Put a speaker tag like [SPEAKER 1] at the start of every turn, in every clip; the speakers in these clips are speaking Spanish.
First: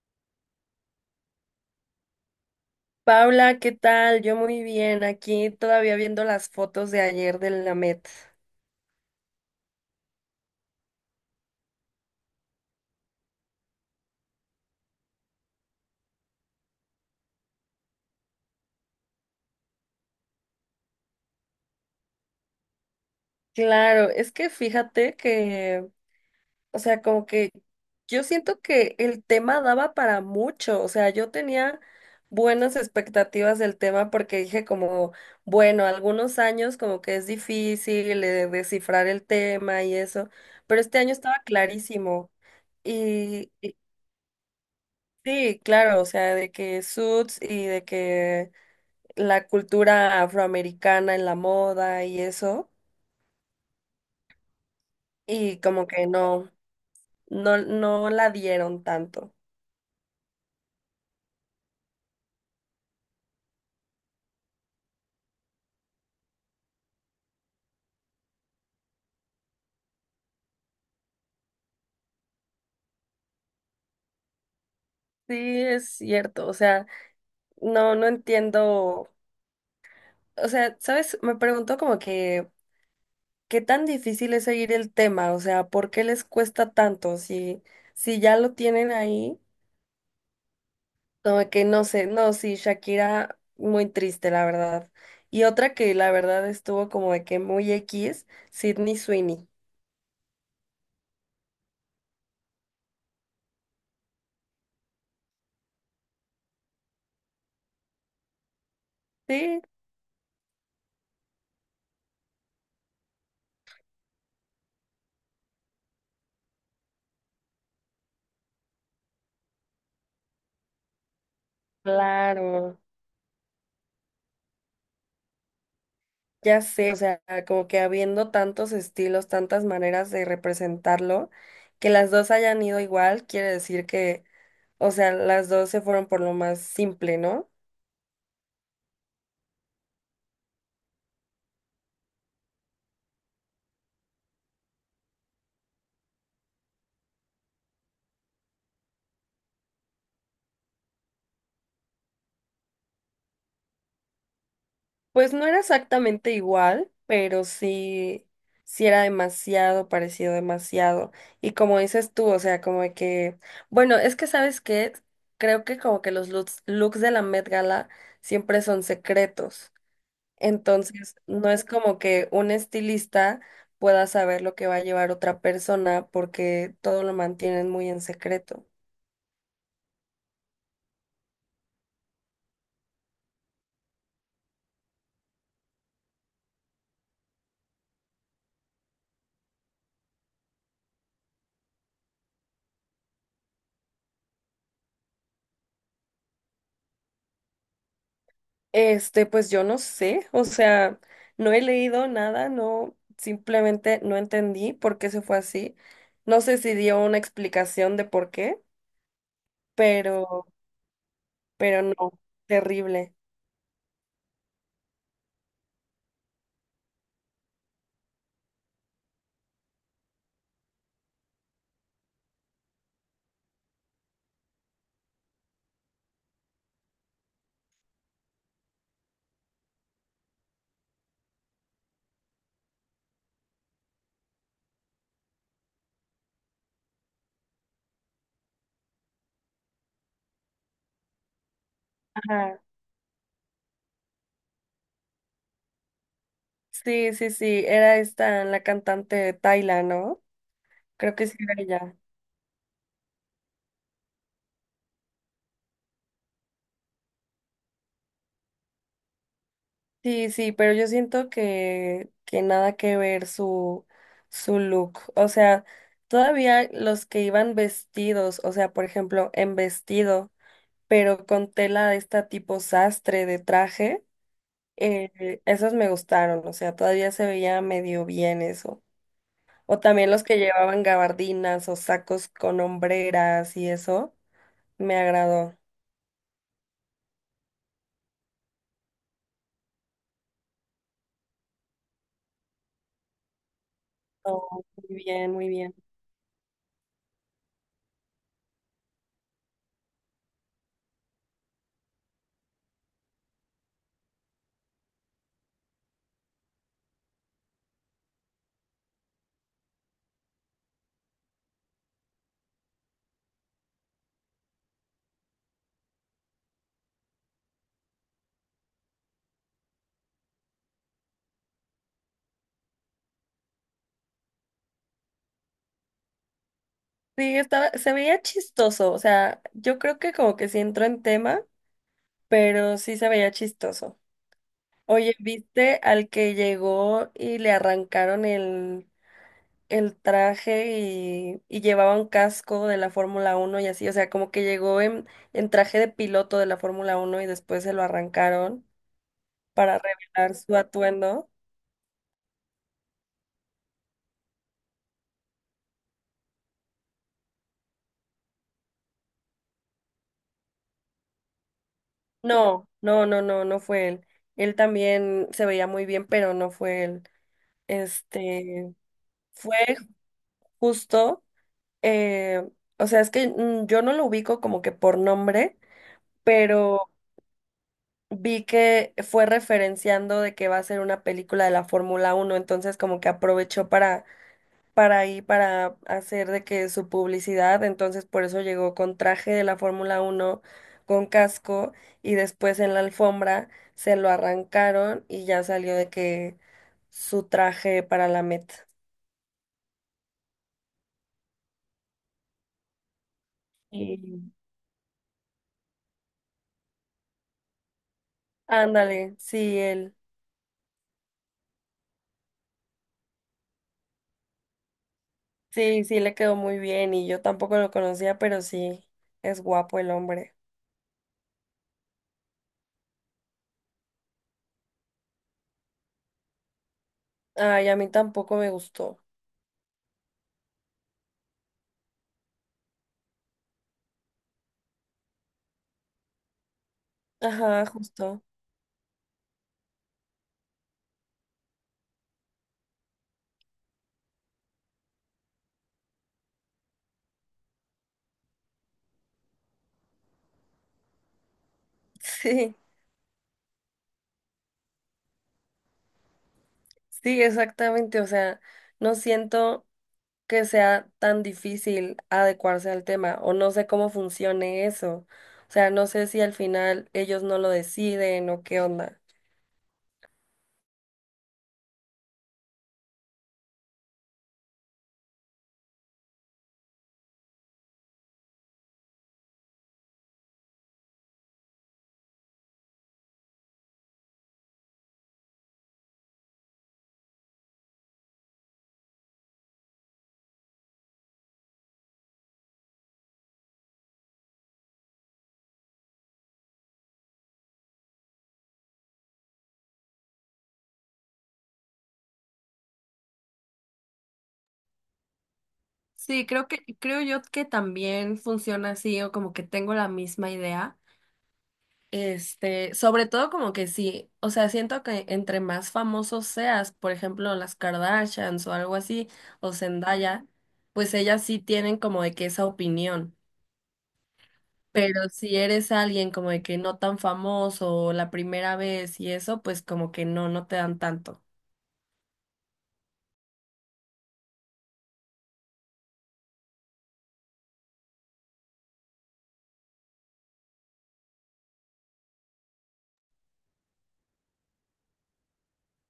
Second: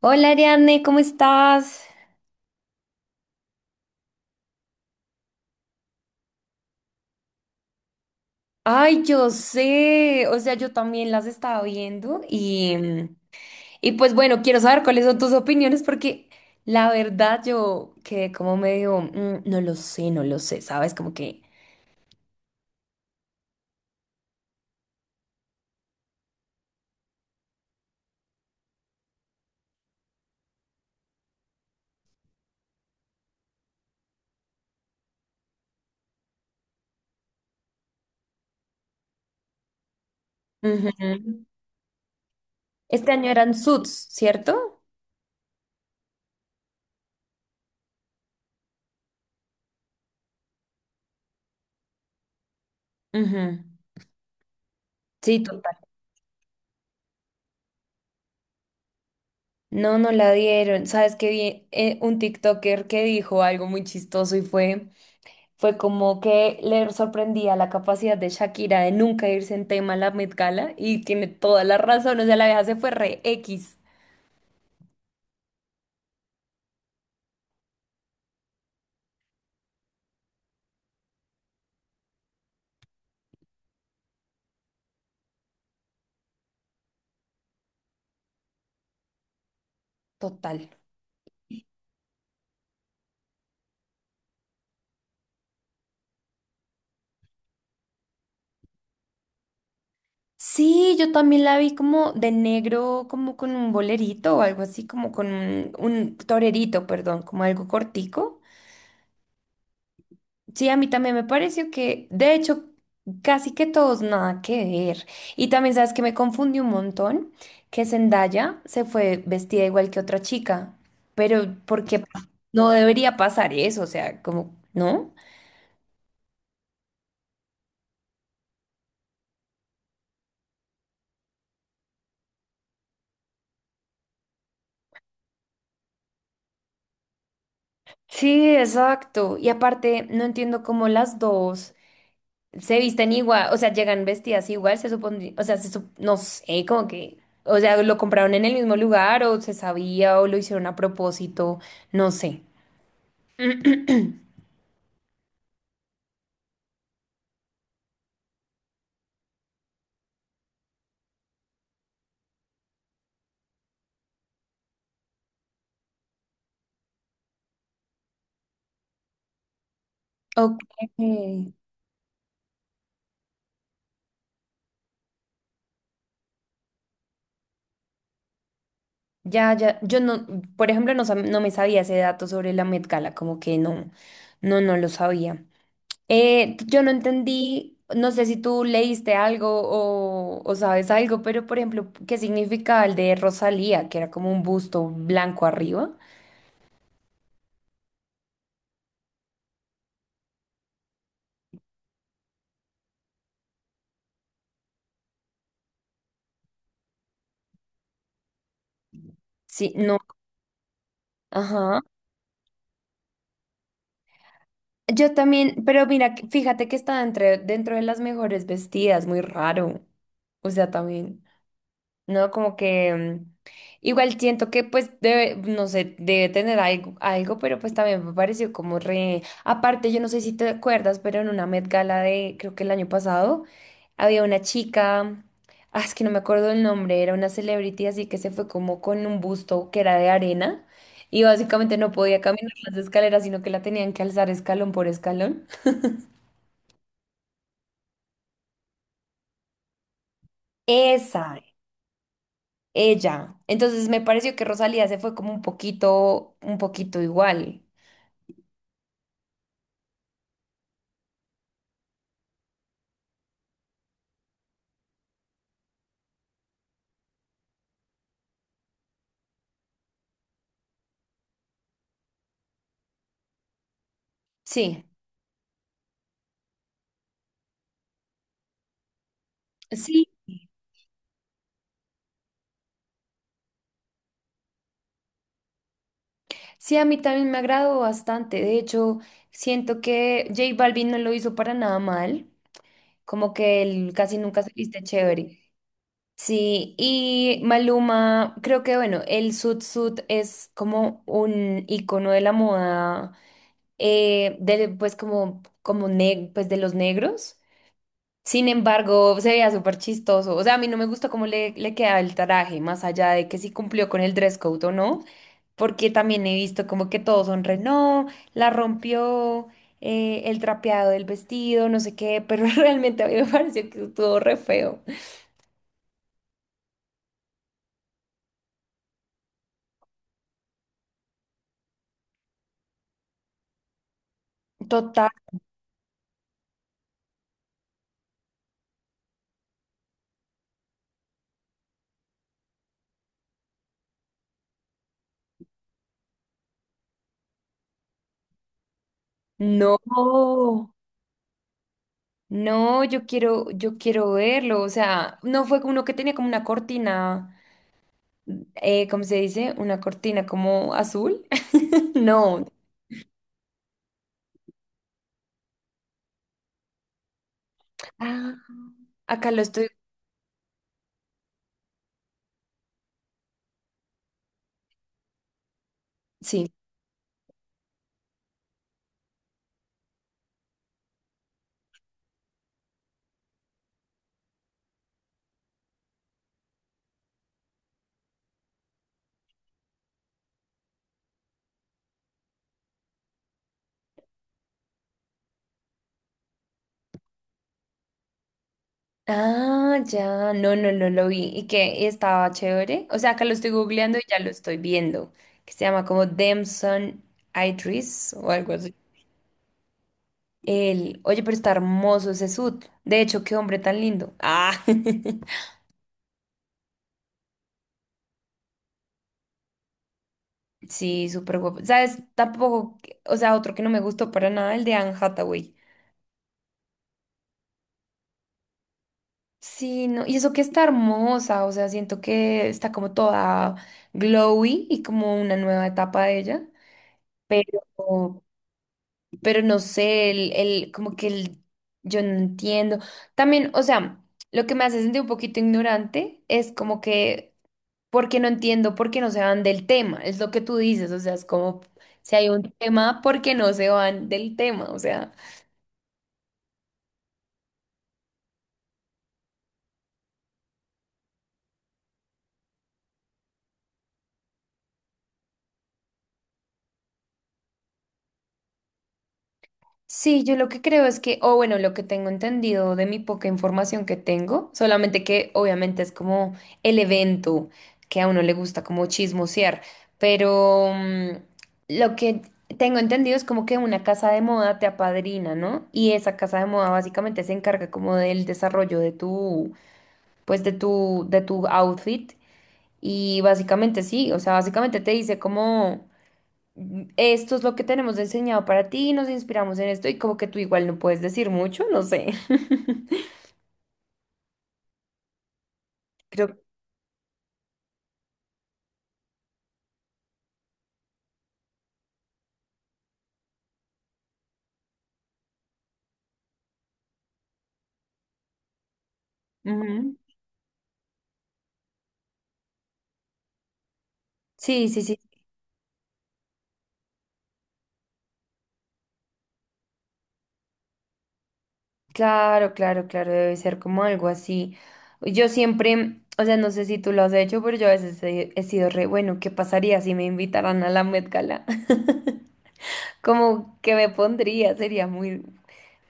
[SPEAKER 1] Hola Ariane, ¿cómo estás?
[SPEAKER 2] Paula, ¿qué tal? Yo muy bien, aquí todavía viendo las fotos de ayer de la Met.
[SPEAKER 1] Ay, yo sé, o sea, yo también las estaba viendo y pues bueno, quiero saber cuáles son tus opiniones porque la verdad yo quedé como medio, "Mm, no lo sé, no lo sé, ¿sabes? Como que...
[SPEAKER 2] Claro, es que fíjate que, o sea, como que yo siento que el tema daba para mucho. O sea, yo tenía buenas expectativas del tema porque dije como, bueno, algunos años como que es difícil descifrar el tema y eso, pero este año estaba
[SPEAKER 1] Ujú.
[SPEAKER 2] clarísimo.
[SPEAKER 1] Este año
[SPEAKER 2] Y,
[SPEAKER 1] eran
[SPEAKER 2] y
[SPEAKER 1] Suits, ¿cierto?
[SPEAKER 2] sí, claro, o sea, de que Suits y de que la cultura afroamericana en la moda y eso,
[SPEAKER 1] Ujú. Sí,
[SPEAKER 2] y
[SPEAKER 1] total.
[SPEAKER 2] como que no, no la dieron tanto.
[SPEAKER 1] No, no la dieron. ¿Sabes qué vi? Un TikToker que dijo algo muy chistoso y fue... Fue como que le sorprendía la capacidad de Shakira de nunca irse en tema a la Met Gala y tiene toda la razón, o sea, la vieja se fue re X,
[SPEAKER 2] Sí, es cierto, o sea, no entiendo, o sea, ¿sabes? Me pregunto como que, ¿qué tan difícil es seguir el tema? O sea, ¿por qué les cuesta tanto? Si, si ya lo tienen ahí,
[SPEAKER 1] total.
[SPEAKER 2] como que no sé, no, sí, Shakira, muy triste, la verdad. Y otra que la verdad estuvo como de que muy X, Sydney Sweeney.
[SPEAKER 1] Sí, yo también la vi como de negro, como con un bolerito o algo así, como con un torerito, perdón, como algo cortico.
[SPEAKER 2] Sí,
[SPEAKER 1] Sí, a mí también me pareció que, de hecho, casi que todos nada que ver. Y también sabes que me confundí un montón, que Zendaya se fue vestida igual que otra chica, pero porque no
[SPEAKER 2] claro,
[SPEAKER 1] debería pasar eso, o sea, como, ¿no?
[SPEAKER 2] ya sé, o sea, como que habiendo tantos estilos, tantas maneras de representarlo, que las dos hayan ido igual, quiere decir que, o sea, las dos se fueron por lo más simple, ¿no?
[SPEAKER 1] Sí, exacto. Y aparte, no entiendo cómo las dos se visten igual, o sea, llegan vestidas igual, se supone, o sea, no sé, como que, o sea, lo compraron en el mismo lugar o se sabía o lo hicieron a propósito, no sé.
[SPEAKER 2] Pues no era exactamente igual, pero sí, sí era demasiado parecido, demasiado. Y como dices tú, o sea, como de que, bueno, es que sabes que creo que como que los looks de la Met Gala siempre son secretos.
[SPEAKER 1] Ok,
[SPEAKER 2] Entonces, no es como que un estilista pueda saber lo que va a llevar otra persona porque todo lo mantienen muy en secreto.
[SPEAKER 1] ya, ya, yo no, por ejemplo, no, no me sabía ese dato sobre la Met Gala, como que no, no, no lo sabía. Yo no entendí, no sé si tú leíste algo o sabes algo, pero por ejemplo, ¿qué significaba el de Rosalía, que era como un busto blanco arriba?
[SPEAKER 2] Pues yo no sé, o sea, no he leído nada, no, simplemente no entendí por qué se fue así. No sé si dio una explicación de por qué,
[SPEAKER 1] Sí, no,
[SPEAKER 2] pero,
[SPEAKER 1] ajá.
[SPEAKER 2] pero no, terrible.
[SPEAKER 1] Yo también, pero mira, fíjate que está entre, dentro de las mejores vestidas, muy raro. O sea, también. ¿No? Como que igual siento que pues debe, no sé, debe tener algo, algo, pero pues también me pareció como re... Aparte, yo no sé si te acuerdas, pero en una Met Gala de, creo que el año pasado, había una chica, ah, es que no me acuerdo el nombre, era una celebrity, así que se fue como con un busto que era de arena. Y básicamente no podía caminar
[SPEAKER 2] Ajá.
[SPEAKER 1] las escaleras, sino que la tenían que alzar escalón por escalón.
[SPEAKER 2] Sí, sí, sí, era esta la cantante Tayla, ¿no? Creo que sí
[SPEAKER 1] Esa,
[SPEAKER 2] era ella.
[SPEAKER 1] ella. Entonces me pareció que Rosalía se fue como un poquito igual.
[SPEAKER 2] Sí, sí, pero yo siento que nada que ver su, su look. O sea, todavía los que iban vestidos, o sea, por ejemplo, en vestido, pero con tela de esta tipo sastre de traje,
[SPEAKER 1] Sí,
[SPEAKER 2] esos me gustaron. O sea, todavía se veía medio bien eso. O
[SPEAKER 1] sí,
[SPEAKER 2] también los que llevaban gabardinas o sacos con hombreras y eso, me agradó.
[SPEAKER 1] sí, a mí también me agradó bastante. De hecho, siento que J Balvin no lo hizo para nada mal, como que él casi nunca se
[SPEAKER 2] Oh,
[SPEAKER 1] viste
[SPEAKER 2] muy bien,
[SPEAKER 1] chévere.
[SPEAKER 2] muy bien.
[SPEAKER 1] Sí, y Maluma, creo que bueno, el sud es como un icono de la moda, de, pues como, pues de los negros. Sin embargo, se veía súper chistoso. O sea, a mí no me gustó cómo le quedaba el traje, más allá de que si cumplió con el dress code o no. Porque también he visto como que todos son re, no, la rompió el trapeado del vestido, no sé qué, pero realmente a mí me pareció que estuvo re feo.
[SPEAKER 2] Sí, estaba, se veía chistoso, o sea, yo creo que como que sí entró en tema, pero sí se veía chistoso.
[SPEAKER 1] Total.
[SPEAKER 2] Oye, ¿viste al que llegó y le arrancaron el traje y llevaba un casco de la Fórmula uno y así? O sea, como que llegó en traje de piloto de la Fórmula uno y después se lo arrancaron
[SPEAKER 1] No,
[SPEAKER 2] para revelar su atuendo.
[SPEAKER 1] no, yo quiero verlo, o sea, no fue uno que tenía como una cortina, ¿cómo se dice? Una cortina como azul. No,
[SPEAKER 2] No fue él. Él también se veía muy bien, pero no fue él.
[SPEAKER 1] ah,
[SPEAKER 2] Este
[SPEAKER 1] acá lo
[SPEAKER 2] fue
[SPEAKER 1] estoy,
[SPEAKER 2] justo eh, o sea, es que yo no lo ubico como que por nombre,
[SPEAKER 1] sí.
[SPEAKER 2] pero vi que fue referenciando de que va a ser una película de la Fórmula Uno, entonces como que aprovechó para ahí, para hacer de que su publicidad. Entonces por eso llegó con traje de la Fórmula Uno con casco, y después en la alfombra se lo arrancaron y ya salió de que su traje para la Met
[SPEAKER 1] Ah, ya, no, no, no lo vi. ¿Y que ¿Y estaba chévere? O sea, acá lo estoy googleando
[SPEAKER 2] y
[SPEAKER 1] y ya lo estoy viendo. Que se llama como Damson Idris o algo así.
[SPEAKER 2] Ándale, sí, él.
[SPEAKER 1] El, oye, pero está hermoso ese sud. De hecho, qué hombre tan lindo. Ah,
[SPEAKER 2] Sí, sí, le quedó muy bien y yo tampoco lo conocía, pero sí, es guapo el hombre.
[SPEAKER 1] sí, súper guapo. ¿Sabes? Tampoco, o sea, otro que no me gustó para nada, el de Anne Hathaway.
[SPEAKER 2] Ay, a mí tampoco me gustó.
[SPEAKER 1] Sí, no, y eso que está hermosa, o sea, siento que está como toda glowy y como una nueva etapa de ella.
[SPEAKER 2] Ajá,
[SPEAKER 1] Pero,
[SPEAKER 2] justo.
[SPEAKER 1] pero no sé, el, como que el, yo no entiendo. También, o sea, lo que me hace sentir un poquito ignorante es como que, porque no entiendo, porque no se van del tema, es lo que tú dices, o sea, es como, si hay un
[SPEAKER 2] Sí,
[SPEAKER 1] tema, ¿porque no se van del tema? O sea,
[SPEAKER 2] sí, exactamente. O sea, no siento que sea tan difícil adecuarse al tema o no sé cómo funcione eso. O sea, no sé si al final ellos no lo deciden o qué onda.
[SPEAKER 1] sí, yo lo que creo es que, o bueno, lo que tengo entendido de mi poca información que tengo, solamente que obviamente es como el evento que a uno le gusta como chismosear, pero lo que tengo entendido es como que una casa de moda te apadrina, ¿no? Y esa casa de moda básicamente se encarga como del desarrollo de tu, pues de tu outfit y básicamente sí, o sea, básicamente te dice como esto es lo que tenemos enseñado para ti, nos inspiramos en esto y como que tú igual no puedes decir mucho, no sé.
[SPEAKER 2] Sí,
[SPEAKER 1] Creo.
[SPEAKER 2] creo que, creo yo que también funciona así, o como que tengo la misma idea. Sobre todo como que sí, o sea, siento que entre más famosos seas, por ejemplo, las Kardashians o algo así, o
[SPEAKER 1] Ujú.
[SPEAKER 2] Zendaya, pues ellas sí tienen como de que esa opinión.
[SPEAKER 1] Sí, sí, sí.
[SPEAKER 2] Pero si eres alguien como de que no tan famoso o la primera vez y eso, pues como que no, no te dan tanto.
[SPEAKER 1] Claro, claro, claro, debe ser como algo así. Yo siempre, o sea, no sé si tú lo has hecho, pero yo a veces he, he sido re, bueno, ¿qué pasaría si me invitaran a la Met Gala? Como que me pondría, sería muy,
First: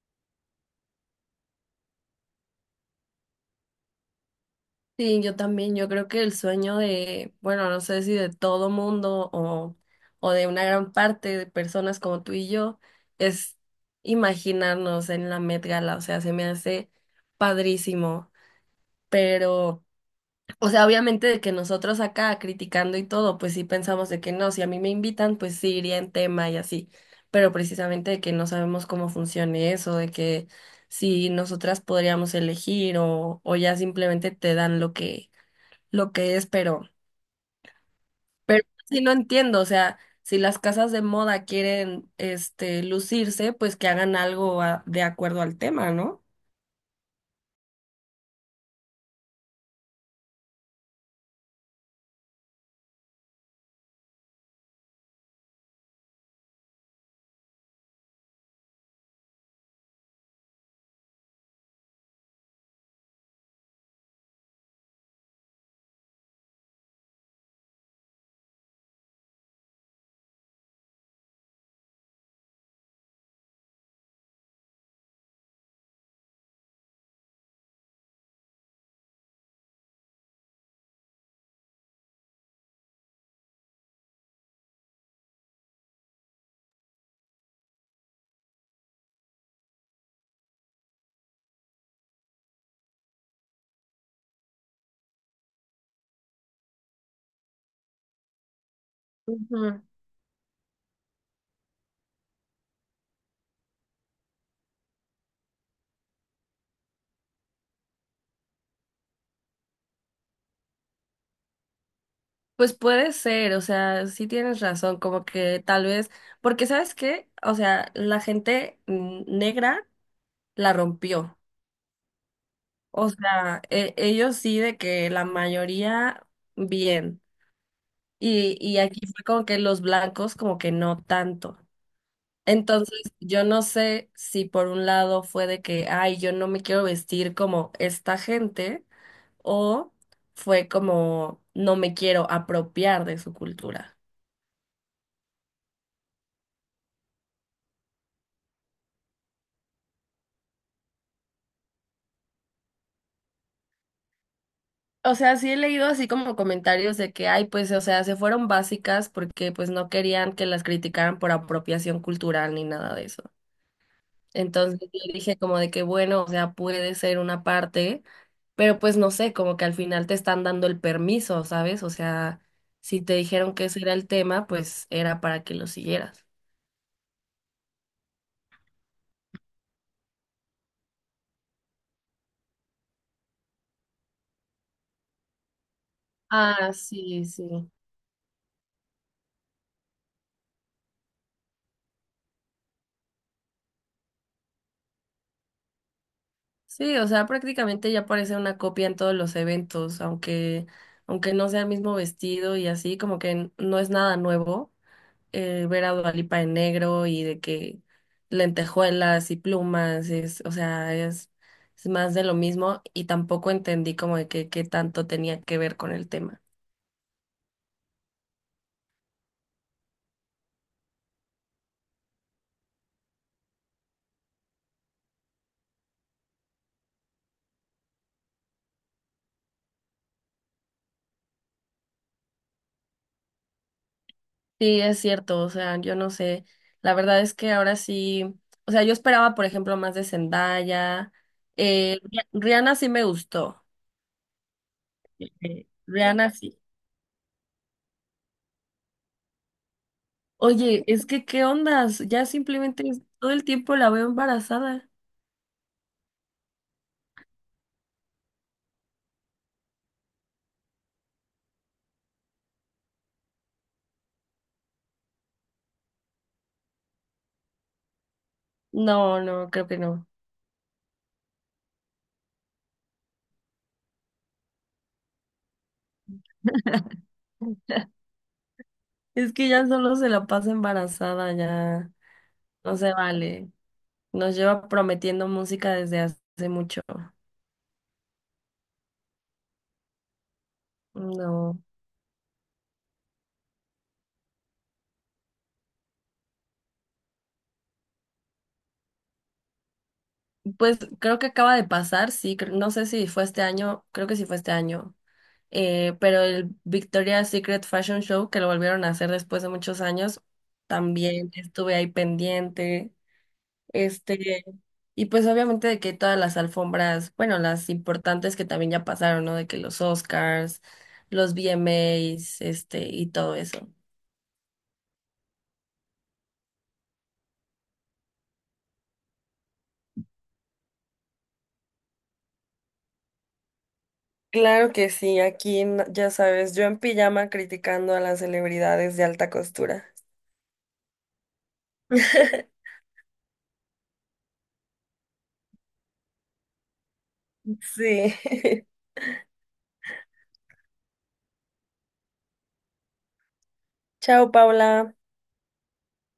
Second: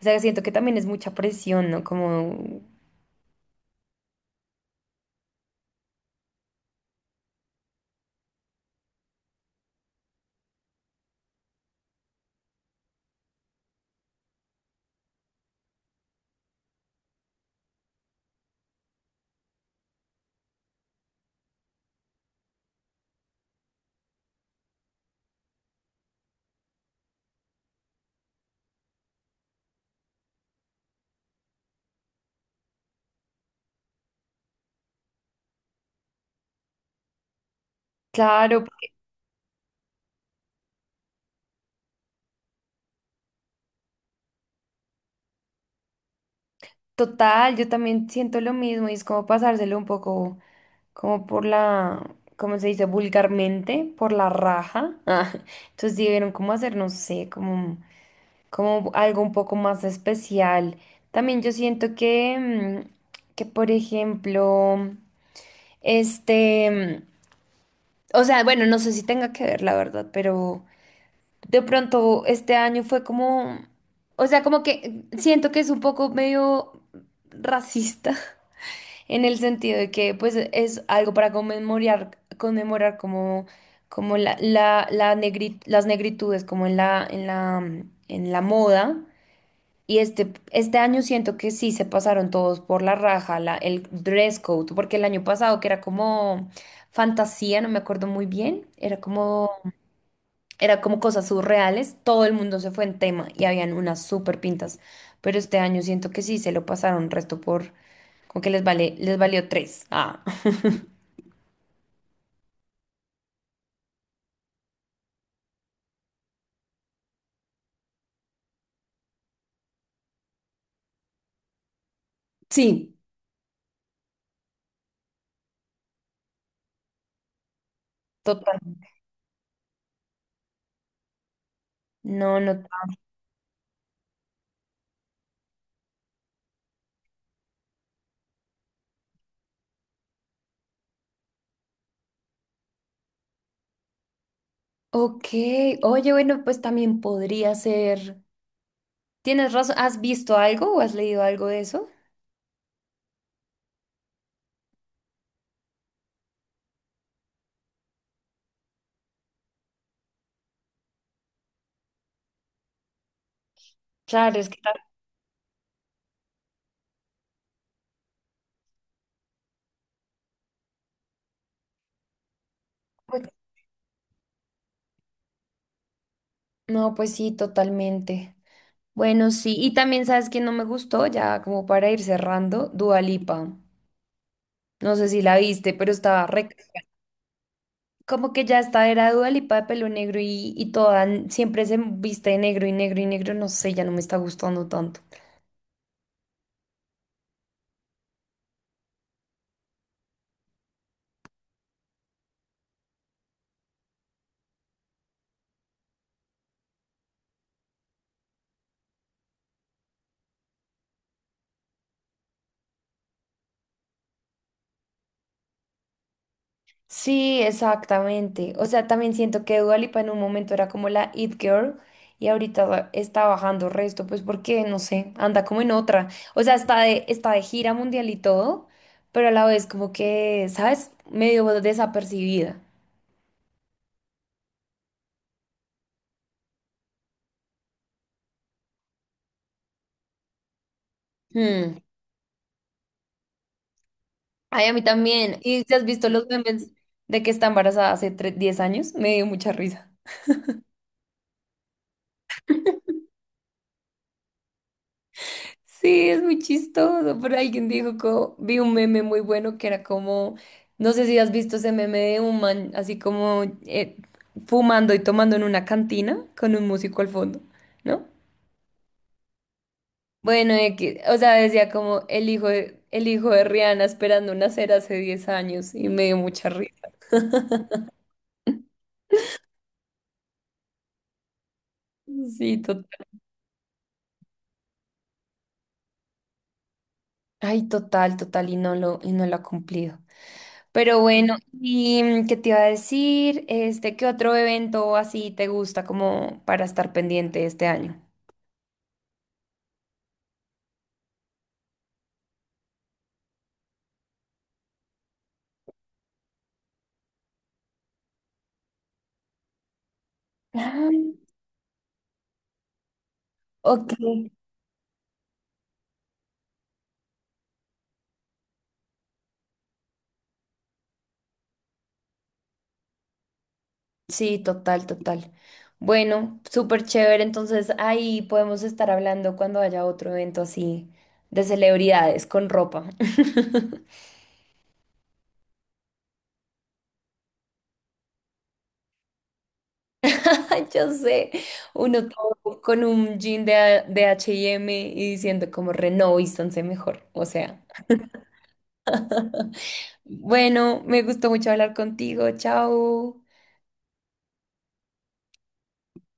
[SPEAKER 1] o sea, siento que también es mucha presión, ¿no? Como,
[SPEAKER 2] Sí, yo también, yo creo que el sueño de, bueno, no sé si de todo mundo o de una gran parte de personas como tú y yo, es imaginarnos en la Met Gala. O sea, se me hace padrísimo, pero, o sea, obviamente de que nosotros acá criticando y todo, pues sí pensamos de que no, si a mí me invitan, pues sí iría en tema y así, pero precisamente de que no sabemos cómo funcione eso, de que si nosotras podríamos elegir o ya simplemente te dan lo que es, pero
[SPEAKER 1] claro, porque-
[SPEAKER 2] sí no entiendo. O sea, si las casas de moda quieren, lucirse, pues que hagan algo a- de acuerdo al tema, ¿no?
[SPEAKER 1] total, yo también siento lo mismo y es como pasárselo un poco. Como por la, ¿cómo se dice? Vulgarmente, por la raja. Ah, entonces debieron como hacer, no sé, como, como algo un poco más especial. También yo siento que, mm, que por ejemplo, este, o sea, bueno, no sé si tenga que ver, la verdad, pero de pronto este año fue como, o sea, como que siento que es un poco medio racista en el sentido de que, pues, es algo para conmemorar, como, como las negritudes, como en la moda. Y este año siento que sí se pasaron todos por la raja, la, el dress code, porque el año pasado que era como fantasía, no me acuerdo muy bien,
[SPEAKER 2] Ujú.
[SPEAKER 1] era como cosas surreales, todo el mundo se fue en tema y habían unas súper pintas. Pero este año siento que sí se lo pasaron resto por, como que les vale, les valió tres. Ah.
[SPEAKER 2] Pues puede ser, o sea, sí tienes razón, como que tal vez, porque ¿sabes qué? O sea, la gente negra la rompió,
[SPEAKER 1] Sí,
[SPEAKER 2] o sea, e- ellos sí de que la mayoría bien, y
[SPEAKER 1] totalmente.
[SPEAKER 2] aquí fue como que los blancos como que no tanto.
[SPEAKER 1] No, no.
[SPEAKER 2] Entonces, yo no sé si por un lado fue de que, ay, yo no me quiero vestir como esta gente, o fue como, no me quiero apropiar de su cultura.
[SPEAKER 1] Ok. Oye, bueno, pues también podría ser. ¿Tienes razón? ¿Has visto algo o has leído algo de eso?
[SPEAKER 2] O sea, sí he leído así como comentarios de que, ay, pues, o sea, se fueron básicas porque pues no querían que las criticaran por apropiación cultural ni nada de eso.
[SPEAKER 1] Claro, es que tal-
[SPEAKER 2] Entonces yo dije como de que bueno, o sea, puede ser una parte, pero pues no sé, como que al final te están dando el permiso, ¿sabes? O sea, si te
[SPEAKER 1] pues-
[SPEAKER 2] dijeron que ese era el tema, pues era para que lo siguieras.
[SPEAKER 1] no, pues sí, totalmente. Bueno, sí. Y también sabes que no me gustó, ya como para ir cerrando, Dua Lipa. No sé si la viste, pero estaba re...
[SPEAKER 2] Ah, sí, sí.
[SPEAKER 1] Como que ya esta era Dua Lipa de pelo negro y toda siempre se viste de negro y negro y negro, no sé, ya no me está gustando tanto.
[SPEAKER 2] Sí, o sea, prácticamente ya parece una copia en todos los eventos, aunque, aunque no sea el mismo vestido y así, como que n- no es nada nuevo. Ver a Dua Lipa en negro y de que lentejuelas y plumas, es, o sea, es más de lo mismo y tampoco entendí como de que qué tanto tenía que ver con el tema.
[SPEAKER 1] Sí, exactamente. O sea, también siento que Dua Lipa en un momento era como la it girl y ahorita está bajando resto, pues porque, no sé, anda como en otra. O sea, está de gira mundial y todo, pero a la vez como que, ¿sabes? Medio desapercibida.
[SPEAKER 2] Sí, es cierto, o sea, yo no sé, la verdad es que ahora sí, o sea, yo esperaba, por ejemplo, más de Zendaya,
[SPEAKER 1] Hmm.
[SPEAKER 2] Rihanna sí me gustó,
[SPEAKER 1] Ay, a mí también. ¿Y si has visto los
[SPEAKER 2] Rihanna sí.
[SPEAKER 1] memes de que está embarazada hace 10 años? Me dio mucha risa.
[SPEAKER 2] Oye, es que, ¿qué ondas? Ya simplemente todo el tiempo la veo embarazada.
[SPEAKER 1] Sí, es muy chistoso, pero alguien dijo como, vi un meme muy bueno que era como, no sé si has visto ese meme de un man así como fumando y tomando en una cantina con un músico al fondo, ¿no?
[SPEAKER 2] No, no, creo que no.
[SPEAKER 1] Bueno, X, o sea, decía como el hijo de Rihanna esperando nacer hace 10 años y me dio mucha risa.
[SPEAKER 2] Es que ya solo se la pasa embarazada, ya
[SPEAKER 1] Sí,
[SPEAKER 2] no
[SPEAKER 1] total.
[SPEAKER 2] se vale. Nos lleva prometiendo música desde hace mucho.
[SPEAKER 1] Ay, total, total, y no lo ha cumplido. Pero bueno,
[SPEAKER 2] No.
[SPEAKER 1] ¿y qué te iba a decir? Este, ¿qué otro evento así te gusta como para estar pendiente este año?
[SPEAKER 2] Pues creo que acaba de pasar, sí, cre- no sé si fue este año, creo que sí fue este año. Pero el Victoria's Secret Fashion Show, que lo volvieron a hacer después de muchos años,
[SPEAKER 1] Ah,
[SPEAKER 2] también estuve ahí pendiente.
[SPEAKER 1] ok.
[SPEAKER 2] Este, y pues obviamente de que todas las alfombras, bueno, las importantes que también ya pasaron, ¿no? De que los Oscars, los VMAs, y todo eso.
[SPEAKER 1] Sí, total, total. Bueno, súper chévere. Entonces ahí podemos estar hablando cuando haya otro evento así de celebridades con ropa.
[SPEAKER 2] Claro que sí, aquí n- ya sabes, yo en pijama criticando a las celebridades de alta costura.
[SPEAKER 1] Ay, yo sé, uno todo con un jean de, A- de H&M y M y diciendo como reno renovístanse mejor. O sea,
[SPEAKER 2] Sí.
[SPEAKER 1] bueno, me gustó mucho hablar contigo. Chao.
[SPEAKER 2] Chao, Paula.